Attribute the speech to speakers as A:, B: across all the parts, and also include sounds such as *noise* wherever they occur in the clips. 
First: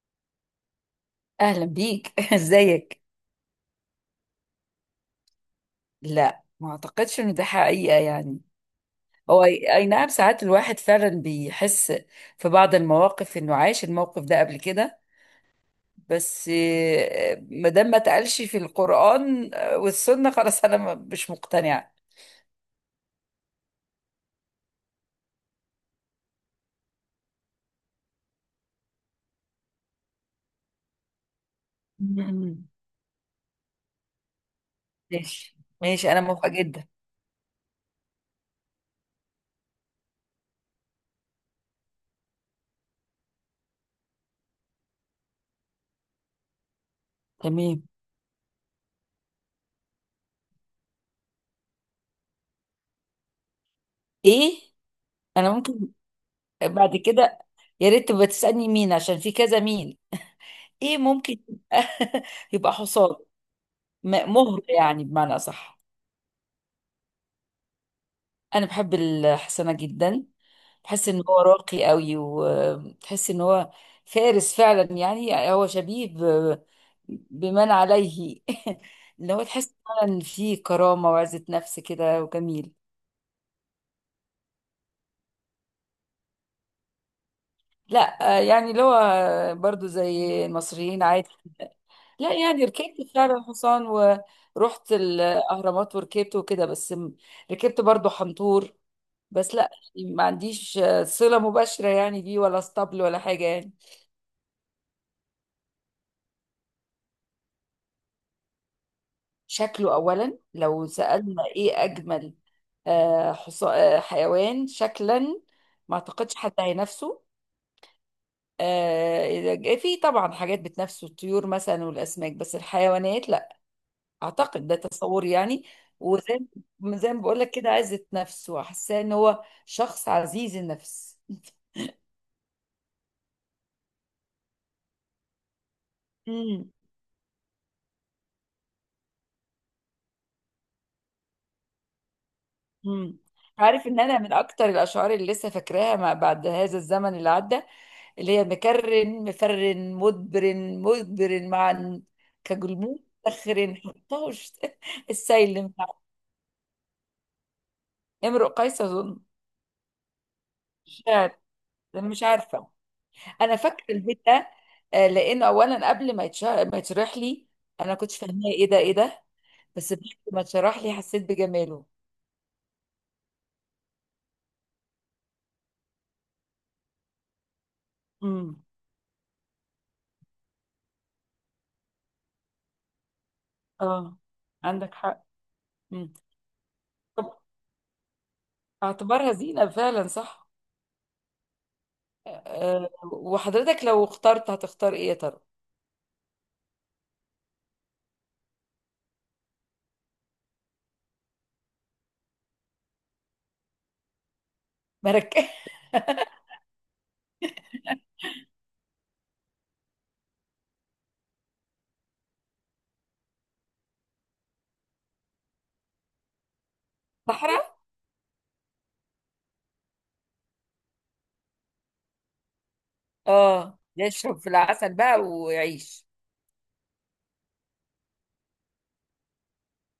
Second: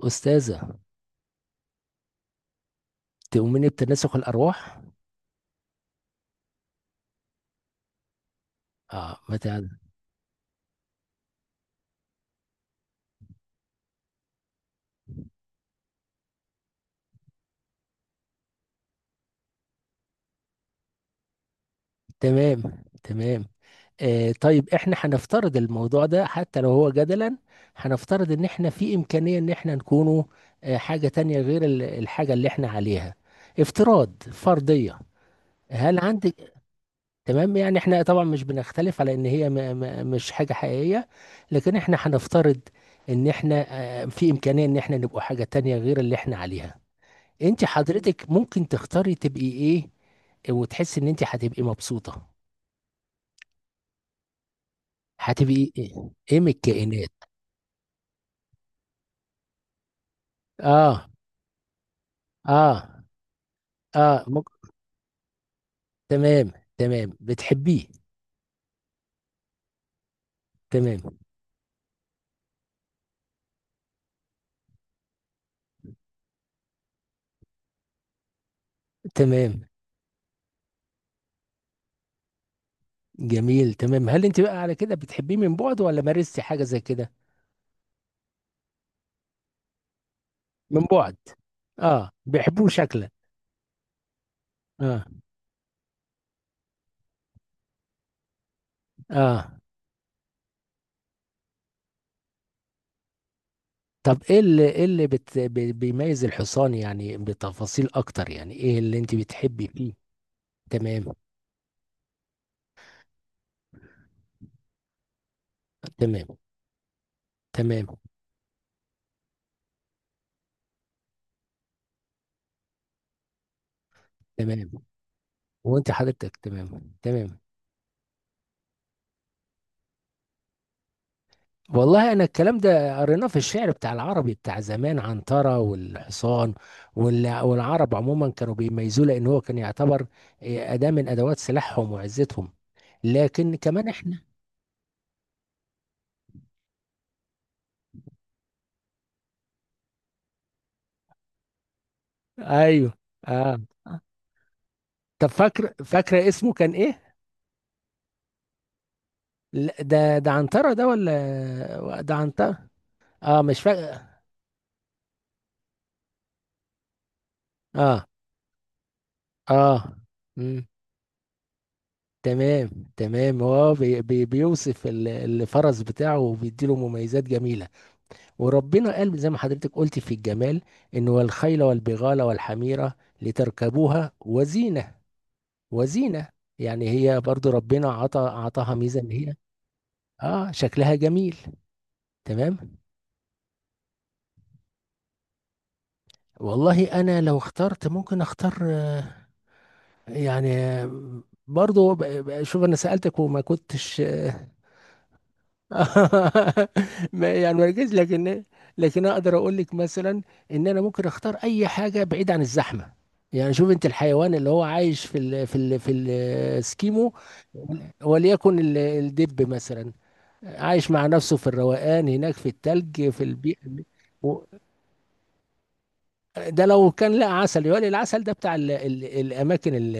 A: أستاذة،
B: اهلا بيك. *laughs* ازيك؟
A: تؤمني بتناسخ الأرواح؟
B: لا، ما اعتقدش ان ده حقيقة يعني.
A: آه ما
B: هو
A: تع-
B: اي أي نعم، ساعات الواحد فعلا بيحس في بعض المواقف انه عاش الموقف ده قبل كده. بس ما دام ما اتقالش في القرآن والسنة، خلاص انا مش مقتنعة.
A: تمام. تمام. آه طيب إحنا هنفترض الموضوع ده حتى لو هو جدلا. هنفترض إن إحنا في إمكانية إن إحنا نكونوا آه حاجة تانية غير الحاجة اللي
B: مم.
A: إحنا عليها. افتراض، فرضية.
B: ماشي
A: هل
B: ماشي، انا
A: عندك؟
B: موافقة جدا.
A: تمام، يعني إحنا طبعا مش بنختلف على إن هي مش حاجة حقيقية، لكن إحنا هنفترض إن إحنا آه في إمكانية إن إحنا نبقى حاجة تانية غير اللي إحنا عليها. انت
B: تمام.
A: حضرتك ممكن تختاري تبقي ايه وتحسي ان انت هتبقي مبسوطة؟
B: ايه. انا
A: هتبقي
B: ممكن
A: ايه؟ ايه من
B: بعد
A: الكائنات؟
B: كده يا ريت تبقى تسألني مين، عشان في كذا مين. ايه،
A: اه.
B: ممكن يبقى *laughs* يبقى
A: اه.
B: حصان.
A: اه مك...
B: مهر يعني، بمعنى صح.
A: تمام. تمام، بتحبيه؟
B: انا بحب الحسنة جدا،
A: تمام.
B: بحس ان هو راقي قوي وتحس ان هو فارس فعلا، يعني هو شبيه بمن عليه. *laughs* اللي هو
A: تمام،
B: تحس فعلا فيه كرامة وعزة نفس كده، وجميل.
A: جميل. تمام، هل انت بقى على كده بتحبيه من بعد ولا مارستي حاجة زي كده؟
B: لا يعني اللي هو برضو زي
A: من
B: المصريين
A: بعد؟
B: عادي.
A: اه
B: لا، يعني
A: بيحبوه شكلا.
B: ركبت فعلا حصان ورحت
A: اه.
B: الأهرامات وركبت وكده، بس ركبت برضو حنطور. بس
A: اه،
B: لا، يعني ما عنديش صلة مباشرة يعني بيه ولا اسطبل ولا حاجة يعني.
A: طب ايه اللي ايه اللي بيميز الحصان؟ يعني بتفاصيل اكتر، يعني ايه اللي انت بتحبي فيه؟
B: شكله أولا، لو
A: تمام.
B: سألنا إيه أجمل، حيوان شكلا ما
A: تمام.
B: أعتقدش حد هينافسه.
A: تمام.
B: آه، في طبعا حاجات بتنافسه، الطيور مثلا والأسماك، بس الحيوانات لا. أعتقد
A: تمام،
B: ده تصوري يعني.
A: وانت حضرتك؟
B: وزي
A: تمام.
B: ما- زي ما
A: تمام،
B: بقول لك كده، عزة نفسه، حاساه إن هو شخص عزيز النفس.
A: والله انا الكلام ده قريناه في الشعر بتاع العربي بتاع زمان، عنترة والحصان.
B: مم.
A: والعرب عموما كانوا بيميزوه لان هو كان يعتبر إيه، اداة من ادوات سلاحهم وعزتهم.
B: مم.
A: لكن
B: عارف
A: كمان
B: ان
A: احنا.
B: انا من اكتر الاشعار اللي لسه فاكراها ما بعد هذا الزمن اللي عدى، اللي هي: مكرن مفرن مدبر مدبر معا
A: ايوه.
B: كجلموس
A: اه،
B: مسخر حطاه *laughs*
A: طب
B: السيل
A: فاكر
B: مع.
A: فاكره اسمه كان ايه؟
B: امرؤ قيس اظن.
A: لا، ده عنترة ده
B: مش عارف-
A: ولا ده
B: مش عارفه.
A: عنترة؟ اه
B: انا
A: مش
B: فاكره
A: فاكر.
B: البيت ده لانه اولا قبل ما يتشرح لي انا
A: اه.
B: كنتش فاهماه، ايه ده ايه ده.
A: اه.
B: بس بعد ما
A: مم.
B: اتشرح لي حسيت بجماله.
A: تمام. تمام، هو بي بيوصف الفرس بتاعه وبيديله مميزات جميلة.
B: امم.
A: وربنا قال زي ما حضرتك قلت في الجمال، إن والخيل والبغال والحميرة لتركبوها
B: اه،
A: وزينة.
B: عندك حق. امم.
A: وزينة، يعني هي
B: طب
A: برضو ربنا عطاها ميزة إن
B: اعتبرها
A: هي
B: زينه فعلا، صح؟
A: آه شكلها جميل. تمام،
B: أه، وحضرتك لو اخترت هتختار ايه يا ترى؟
A: والله أنا لو اخترت ممكن أختار آه، يعني آه، برضو شوف، أنا سألتك وما كنتش *laughs*
B: مركز. *laughs*
A: *laughs* يعني مركز، لكن لكن اقدر اقول لك مثلا ان انا ممكن اختار اي حاجه بعيد عن الزحمه. يعني شوف انت الحيوان اللي هو عايش في السكيمو،
B: صحراء.
A: وليكن الدب مثلا، عايش مع نفسه في الروقان هناك في التلج في البيئه.
B: اه، يشرب
A: و-
B: في العسل بقى ويعيش.
A: ده لو كان لقى عسل يقول العسل ده بتاع ال ال الاماكن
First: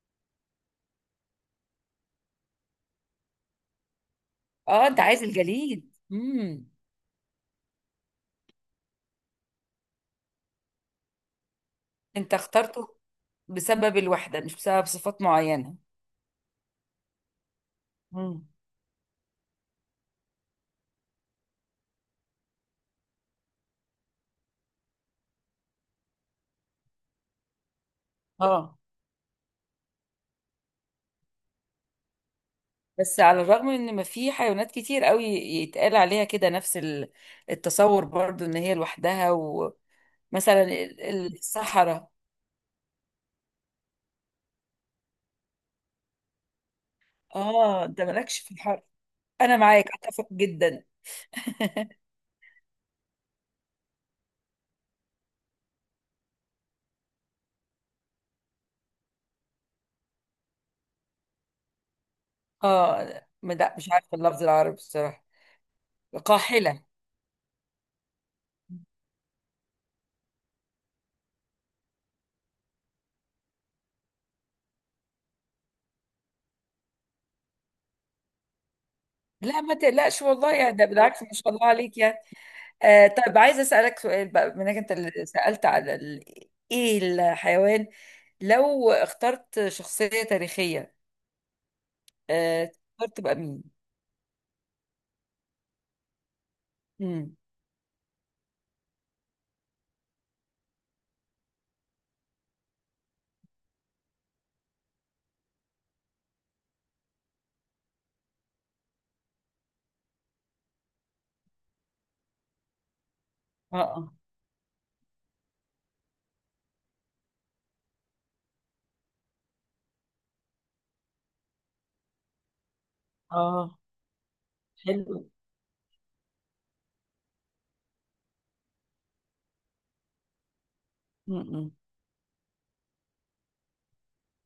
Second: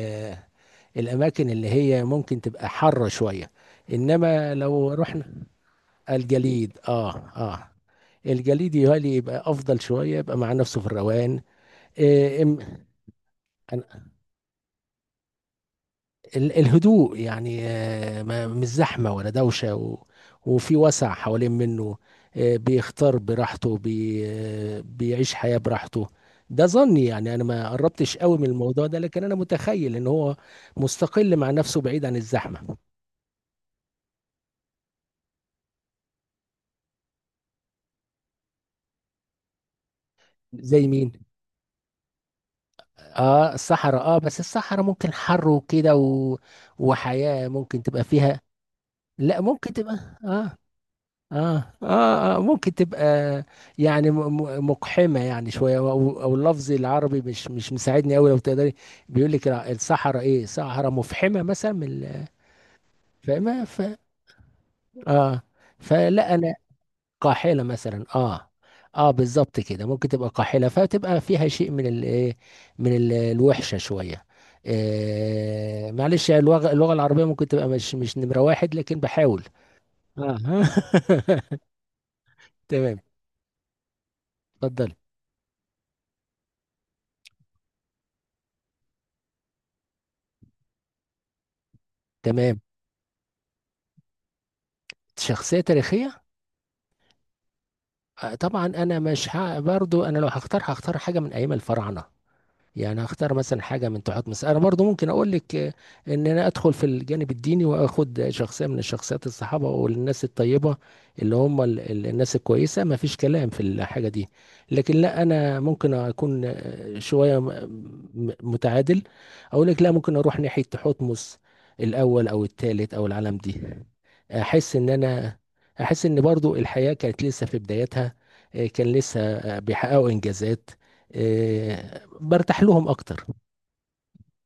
A: الاماكن اللي هي ممكن تبقى حاره شويه، انما
B: اه،
A: لو
B: انت عايز
A: رحنا
B: الجليد. امم.
A: الجليد. اه. اه، الجليد يهيألي يبقى افضل شويه، يبقى مع نفسه في الروقان.
B: انت
A: آه إم-
B: اخترته بسبب
A: أنا-
B: الوحدة، مش بسبب صفات معينة.
A: الهدوء، يعني آه
B: امم.
A: مش زحمه ولا دوشه، و وفي وسع حوالين منه، آه بيختار براحته بي آه بيعيش حياه براحته. ده ظني، يعني انا ما قربتش قوي من
B: اه،
A: الموضوع ده، لكن انا متخيل ان هو مستقل مع نفسه بعيد عن الزحمه.
B: بس على الرغم من ان ما في حيوانات كتير قوي يتقال عليها كده نفس التصور، برضو ان هي لوحدها، ومثلا
A: زي مين؟
B: الصحراء.
A: اه الصحراء. اه بس الصحراء ممكن حر وكده و... وحياة ممكن
B: اه، انت
A: تبقى
B: مالكش
A: فيها.
B: في الحر،
A: لا
B: انا
A: ممكن
B: معاك
A: تبقى.
B: اتفق
A: اه.
B: جدا.
A: اه. اه، آه ممكن تبقى يعني مقحمة يعني شوية، أو اللفظ العربي مش مساعدني قوي لو تقدري. بيقول لك الصحراء ايه، صحراء مفحمة مثلا، من
B: اه
A: فاهمة
B: لا، مش
A: ف
B: عارفه اللفظ العربي بصراحه.
A: اه فلا انا.
B: قاحلة.
A: قاحلة مثلا، اه. اه بالظبط كده، ممكن تبقى قاحلة فتبقى فيها شيء من ال إيه؟ من الوحشة شوية. آه معلش، اللغة، اللغة العربية ممكن تبقى مش نمرة واحد، لكن بحاول.
B: لا، ما تقلقش،
A: اه
B: والله يا ده بالعكس، ما شاء
A: *laughs*
B: الله عليك يعني.
A: تمام.
B: آه طيب، عايزة أسألك سؤال بقى منك أنت
A: اتفضل.
B: اللي سألت على ال... إيه الحيوان، لو اخترت شخصية تاريخية
A: تمام.
B: آه تختار تبقى مين؟
A: شخصية تاريخية؟
B: مم.
A: آه، طبعا انا مش ه... برضو انا لو هختار هختار حاجة من ايام الفراعنة، يعني هختار مثلا حاجه من تحت مصر. انا برضو ممكن اقول لك آه، ان انا ادخل في الجانب الديني واخد شخصيه من الشخصيات الصحابه والناس الطيبه، اللي هم الناس الكويسه، ما فيش كلام في
B: اه
A: الحاجه
B: اه.
A: دي. لكن لا انا ممكن اكون آه، شويه متعادل، اقول لك لا ممكن اروح ناحيه تحتمس الاول او الثالث او العالم دي.
B: آه،
A: احس ان
B: حلو.
A: انا احس ان برضو الحياه كانت لسه في بدايتها، آه، كان لسه آه، بيحققوا انجازات،
B: مم.
A: آه، برتاح لهم اكتر.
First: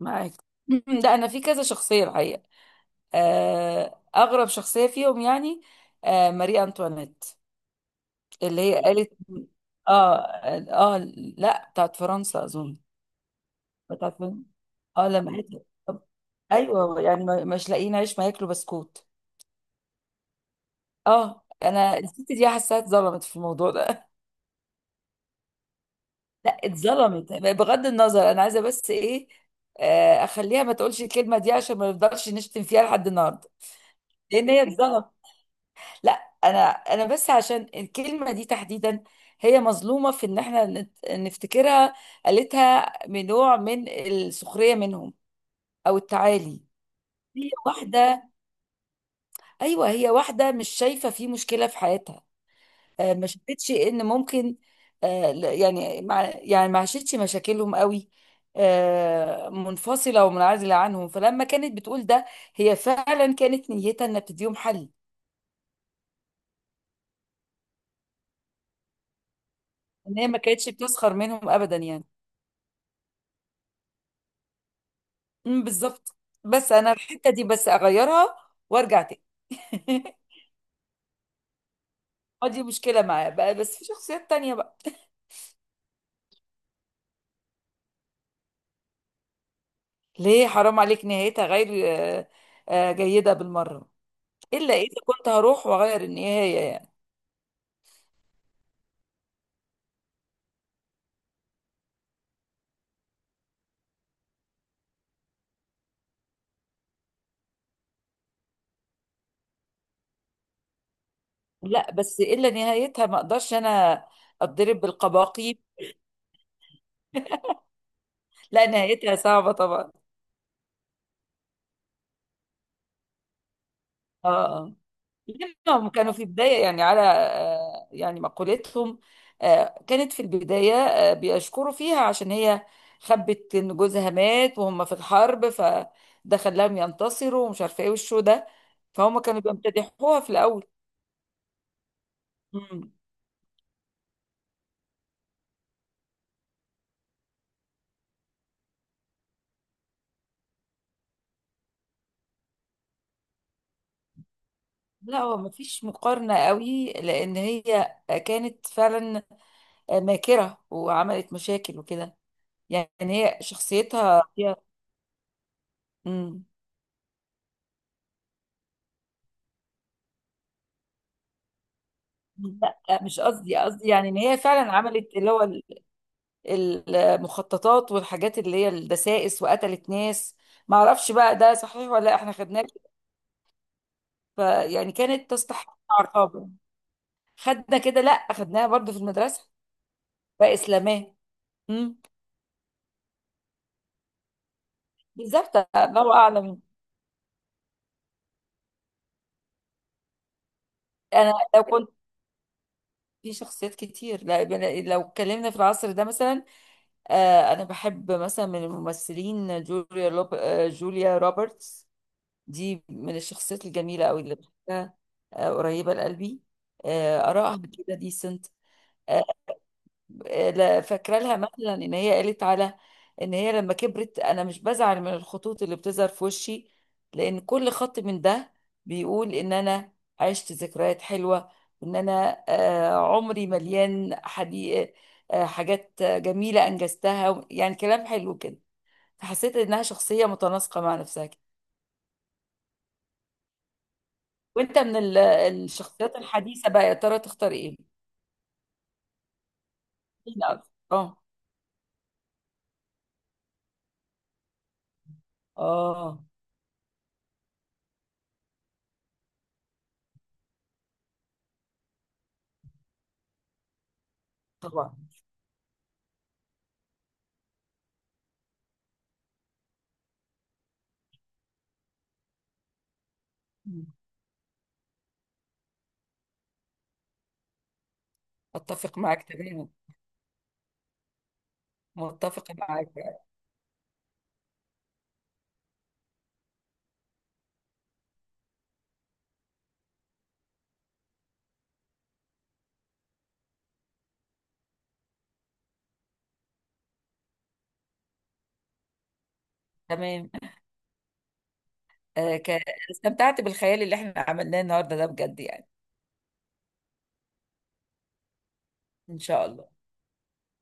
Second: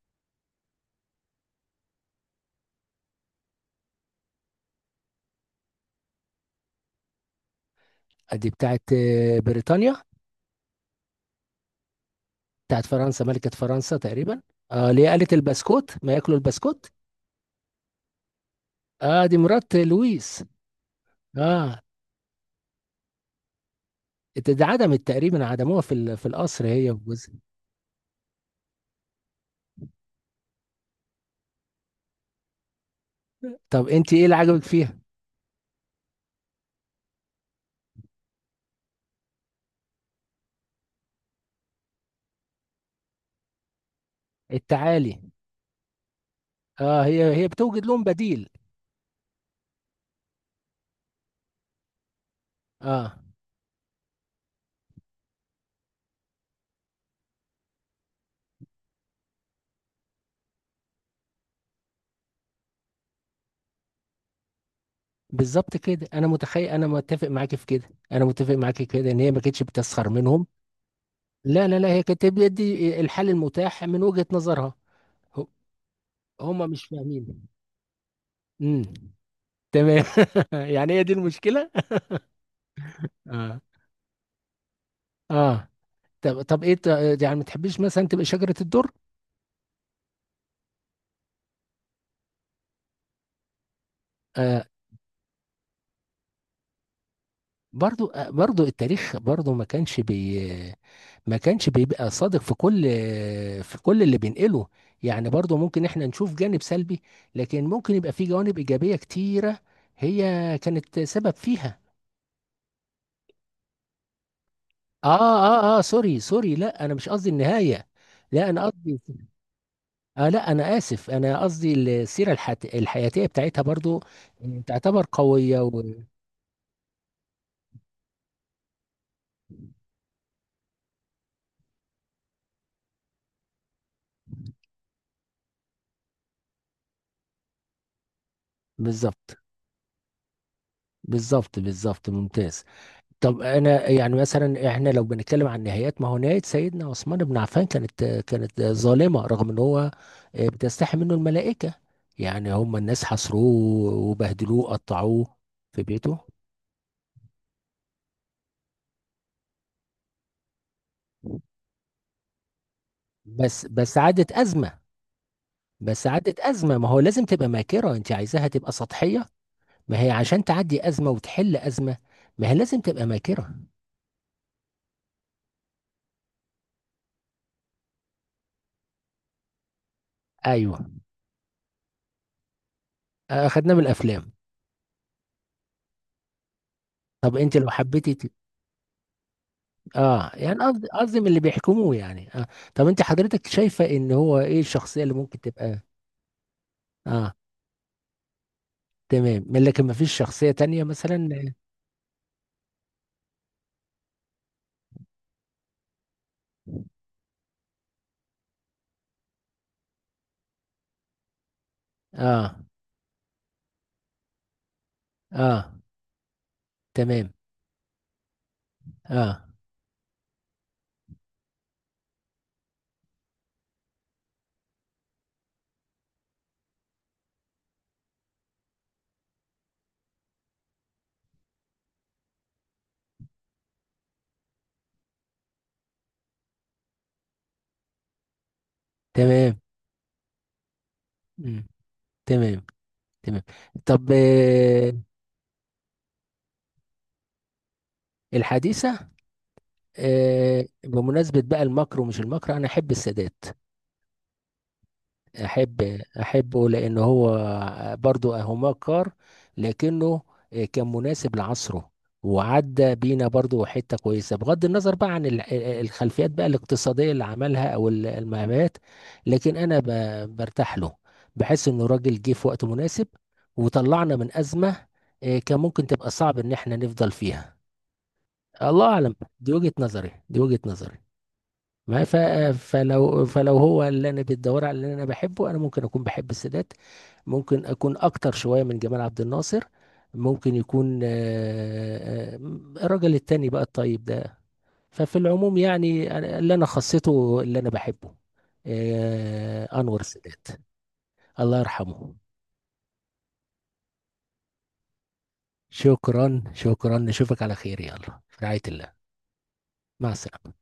B: معاك. مم. لا، أنا في كذا شخصية الحقيقة. أغرب شخصية فيهم يعني ماري أنطوانيت،
A: دي
B: اللي
A: بتاعت
B: هي قالت.
A: آه، بريطانيا؟
B: آه آه. لا، بتاعت فرنسا أظن.
A: بتاعت فرنسا، ملكة فرنسا
B: بتاعت
A: تقريبا.
B: فن-
A: اه اللي هي
B: اه،
A: قالت
B: لما حته،
A: البسكوت، ما ياكلوا البسكوت.
B: ايوه، يعني مش لاقيين عيش ما ياكلوا بسكوت.
A: اه دي مرات لويس.
B: اه،
A: اه،
B: انا الست دي حاساها اتظلمت في الموضوع ده.
A: دي عدمت، تقريبا عدموها في في
B: *laughs* لا،
A: القصر هي
B: اتظلمت
A: وجوزها.
B: بغض النظر، انا عايزه بس ايه، اخليها ما تقولش الكلمه دي، عشان ما نفضلش نشتم فيها لحد النهارده.
A: طب انت ايه اللي
B: لان
A: عجبك
B: هي
A: فيها؟
B: اتظلمت. لا. انا بس عشان الكلمه دي تحديدا، هي مظلومه في ان احنا نفتكرها قالتها من نوع من السخريه منهم،
A: التعالي.
B: او التعالي.
A: اه هي هي
B: هي
A: بتوجد لهم
B: واحده،
A: بديل.
B: ايوه، هي واحده مش شايفه في مشكله في حياتها،
A: اه
B: ما شافتش ان ممكن يعني مع يعني ما عاشتش مشاكلهم قوي، منفصله ومنعزله عنهم، فلما كانت بتقول ده هي فعلا كانت نيتها انها بتديهم حل.
A: بالظبط كده، انا متخيل، انا متفق معاكي في كده، انا متفق معاكي في كده ان هي ما كانتش بتسخر
B: ان هي ما
A: منهم.
B: كانتش بتسخر منهم
A: لا
B: ابدا
A: لا لا، هي
B: يعني.
A: كانت بتدي الحل المتاح من وجهة نظرها.
B: أمم، بالظبط.
A: هم
B: بس
A: مش
B: انا الحته دي
A: فاهمين.
B: بس اغيرها،
A: امم.
B: وارجع تاني.
A: تمام.
B: *laughs*
A: *laughs* يعني هي دي المشكلة.
B: دي مشكله معايا بقى،
A: اه.
B: بس في شخصيات تانية بقى.
A: اه. طب طب يعني ما تحبيش مثلا تبقى شجرة الدر؟
B: ليه، حرام عليك، نهايتها غير جيده بالمره،
A: آه
B: الا اذا كنت هروح واغير النهايه يعني.
A: برضو التاريخ برضو ما كانش بيبقى صادق في كل في كل اللي بينقله، يعني برضو ممكن احنا نشوف جانب سلبي، لكن ممكن يبقى في جوانب إيجابية كتيرة هي كانت سبب فيها.
B: لا، بس الا نهايتها، ما اقدرش انا اتضرب
A: اه.
B: بالقباقيب.
A: اه. اه سوري سوري، لا انا مش قصدي النهاية، لا انا
B: لا،
A: قصدي،
B: نهايتها صعبه طبعا.
A: آه لا أنا آسف، أنا قصدي الحياتية بتاعتها برضو
B: اه آه.
A: تعتبر قوية و...
B: لانهم كانوا في بدايه يعني، على يعني مقولتهم، كانت في البدايه بيشكروا فيها، عشان هي خبت ان جوزها مات وهم في الحرب، فده خلاهم ينتصروا ومش عارفه ايه والشو ده. فهم
A: بالظبط.
B: كانوا بيمتدحوها في الاول.
A: بالظبط. بالظبط ممتاز.
B: مم.
A: طب أنا يعني مثلا إحنا لو بنتكلم عن نهايات، ما هو نهاية سيدنا عثمان بن عفان كانت ظالمة، رغم إن هو آه، بتستحي منه الملائكة، يعني هم الناس حصروه وبهدلوه
B: لا،
A: قطعوه
B: هو
A: في
B: مفيش
A: بيته.
B: مقارنة قوي، لأن هي كانت فعلا ماكرة وعملت مشاكل وكده، يعني هي
A: بس
B: شخصيتها
A: عادت
B: فيها.
A: أزمة، بس عادت
B: مم.
A: أزمة، ما هو لازم تبقى ماكرة، أنت عايزاها تبقى سطحية؟ ما هي عشان تعدي أزمة وتحل أزمة ما هي لازم
B: لا،
A: تبقى
B: مش
A: ماكرة.
B: قصدي، قصدي يعني ان هي فعلا عملت اللي هو المخططات والحاجات اللي هي الدسائس، وقتلت ناس. ما
A: أيوه.
B: اعرفش بقى ده صحيح ولا لا، احنا خدناه كده.
A: آه، خدناه من الأفلام.
B: فيعني كانت تستحق عقابا.
A: طب أنت لو
B: خدنا كده، لا خدناها برضو في المدرسة.
A: آه
B: بقى
A: يعني قصدي،
B: اسلاماه.
A: قصدي من اللي بيحكموه،
B: مم.
A: يعني آه. طب أنت حضرتك شايفة إن هو إيه الشخصية اللي ممكن
B: بالظبط،
A: تبقى؟
B: الله اعلم.
A: آه. تمام، من، لكن ما فيش شخصية تانية مثلا؟
B: انا لو كنت، في شخصيات كتير، لو اتكلمنا في العصر ده مثلا، انا بحب مثلا من الممثلين جوليا لوب... آه، جوليا روبرتس.
A: آه.
B: دي من الشخصيات الجميله قوي اللي بحبها،
A: آه.
B: قريبه لقلبي،
A: تمام.
B: ارائها كده ديسنت.
A: آه
B: فاكره لها مثلا ان هي قالت على ان هي لما كبرت: انا مش بزعل من الخطوط اللي بتظهر في وشي، لان كل خط من ده بيقول ان انا عشت ذكريات حلوه، وان انا عمري مليان حديقة، حاجات جميله انجزتها، يعني كلام حلو كده. فحسيت
A: تمام.
B: انها شخصيه متناسقه مع نفسها كده.
A: مم. تمام. تمام. طب
B: وانت
A: آه،
B: من الشخصيات الحديثه بقى، يا ترى تختار ايه؟
A: الحديثة؟
B: مين
A: آه
B: أكتر؟ اه
A: بمناسبة بقى المكر ومش المكر، أنا أحب السادات.
B: اه.
A: احبه لان هو برضو هوماكار، لكنه كان مناسب لعصره وعدى بينا برضو حتة كويسة، بغض النظر
B: طبعا.
A: بقى عن الخلفيات بقى الاقتصادية اللي عملها او المهمات. لكن انا برتاح له، بحس انه راجل جه في وقت مناسب وطلعنا من أزمة، آه، كان ممكن تبقى صعب ان احنا نفضل فيها. الله
B: اتفق
A: اعلم،
B: معاك
A: دي
B: تماما.
A: وجهة نظري، دي وجهة نظري. ما ف...
B: متفقة معاك يعني.
A: فلو فلو هو اللي انا بتدور على اللي انا بحبه انا، ممكن اكون بحب السادات، ممكن اكون اكتر شويه من جمال عبد الناصر، ممكن يكون آه، آه، الراجل التاني بقى الطيب ده. ففي العموم يعني اللي انا خصيته اللي انا بحبه آه، انور
B: تمام.
A: السادات، الله يرحمه.
B: آه، ك- استمتعت بالخيال اللي احنا عملناه النهاردة ده بجد يعني.
A: شكرا شكرا، نشوفك على خير، يلا في رعايه الله،
B: إن شاء الله.
A: مع السلامه.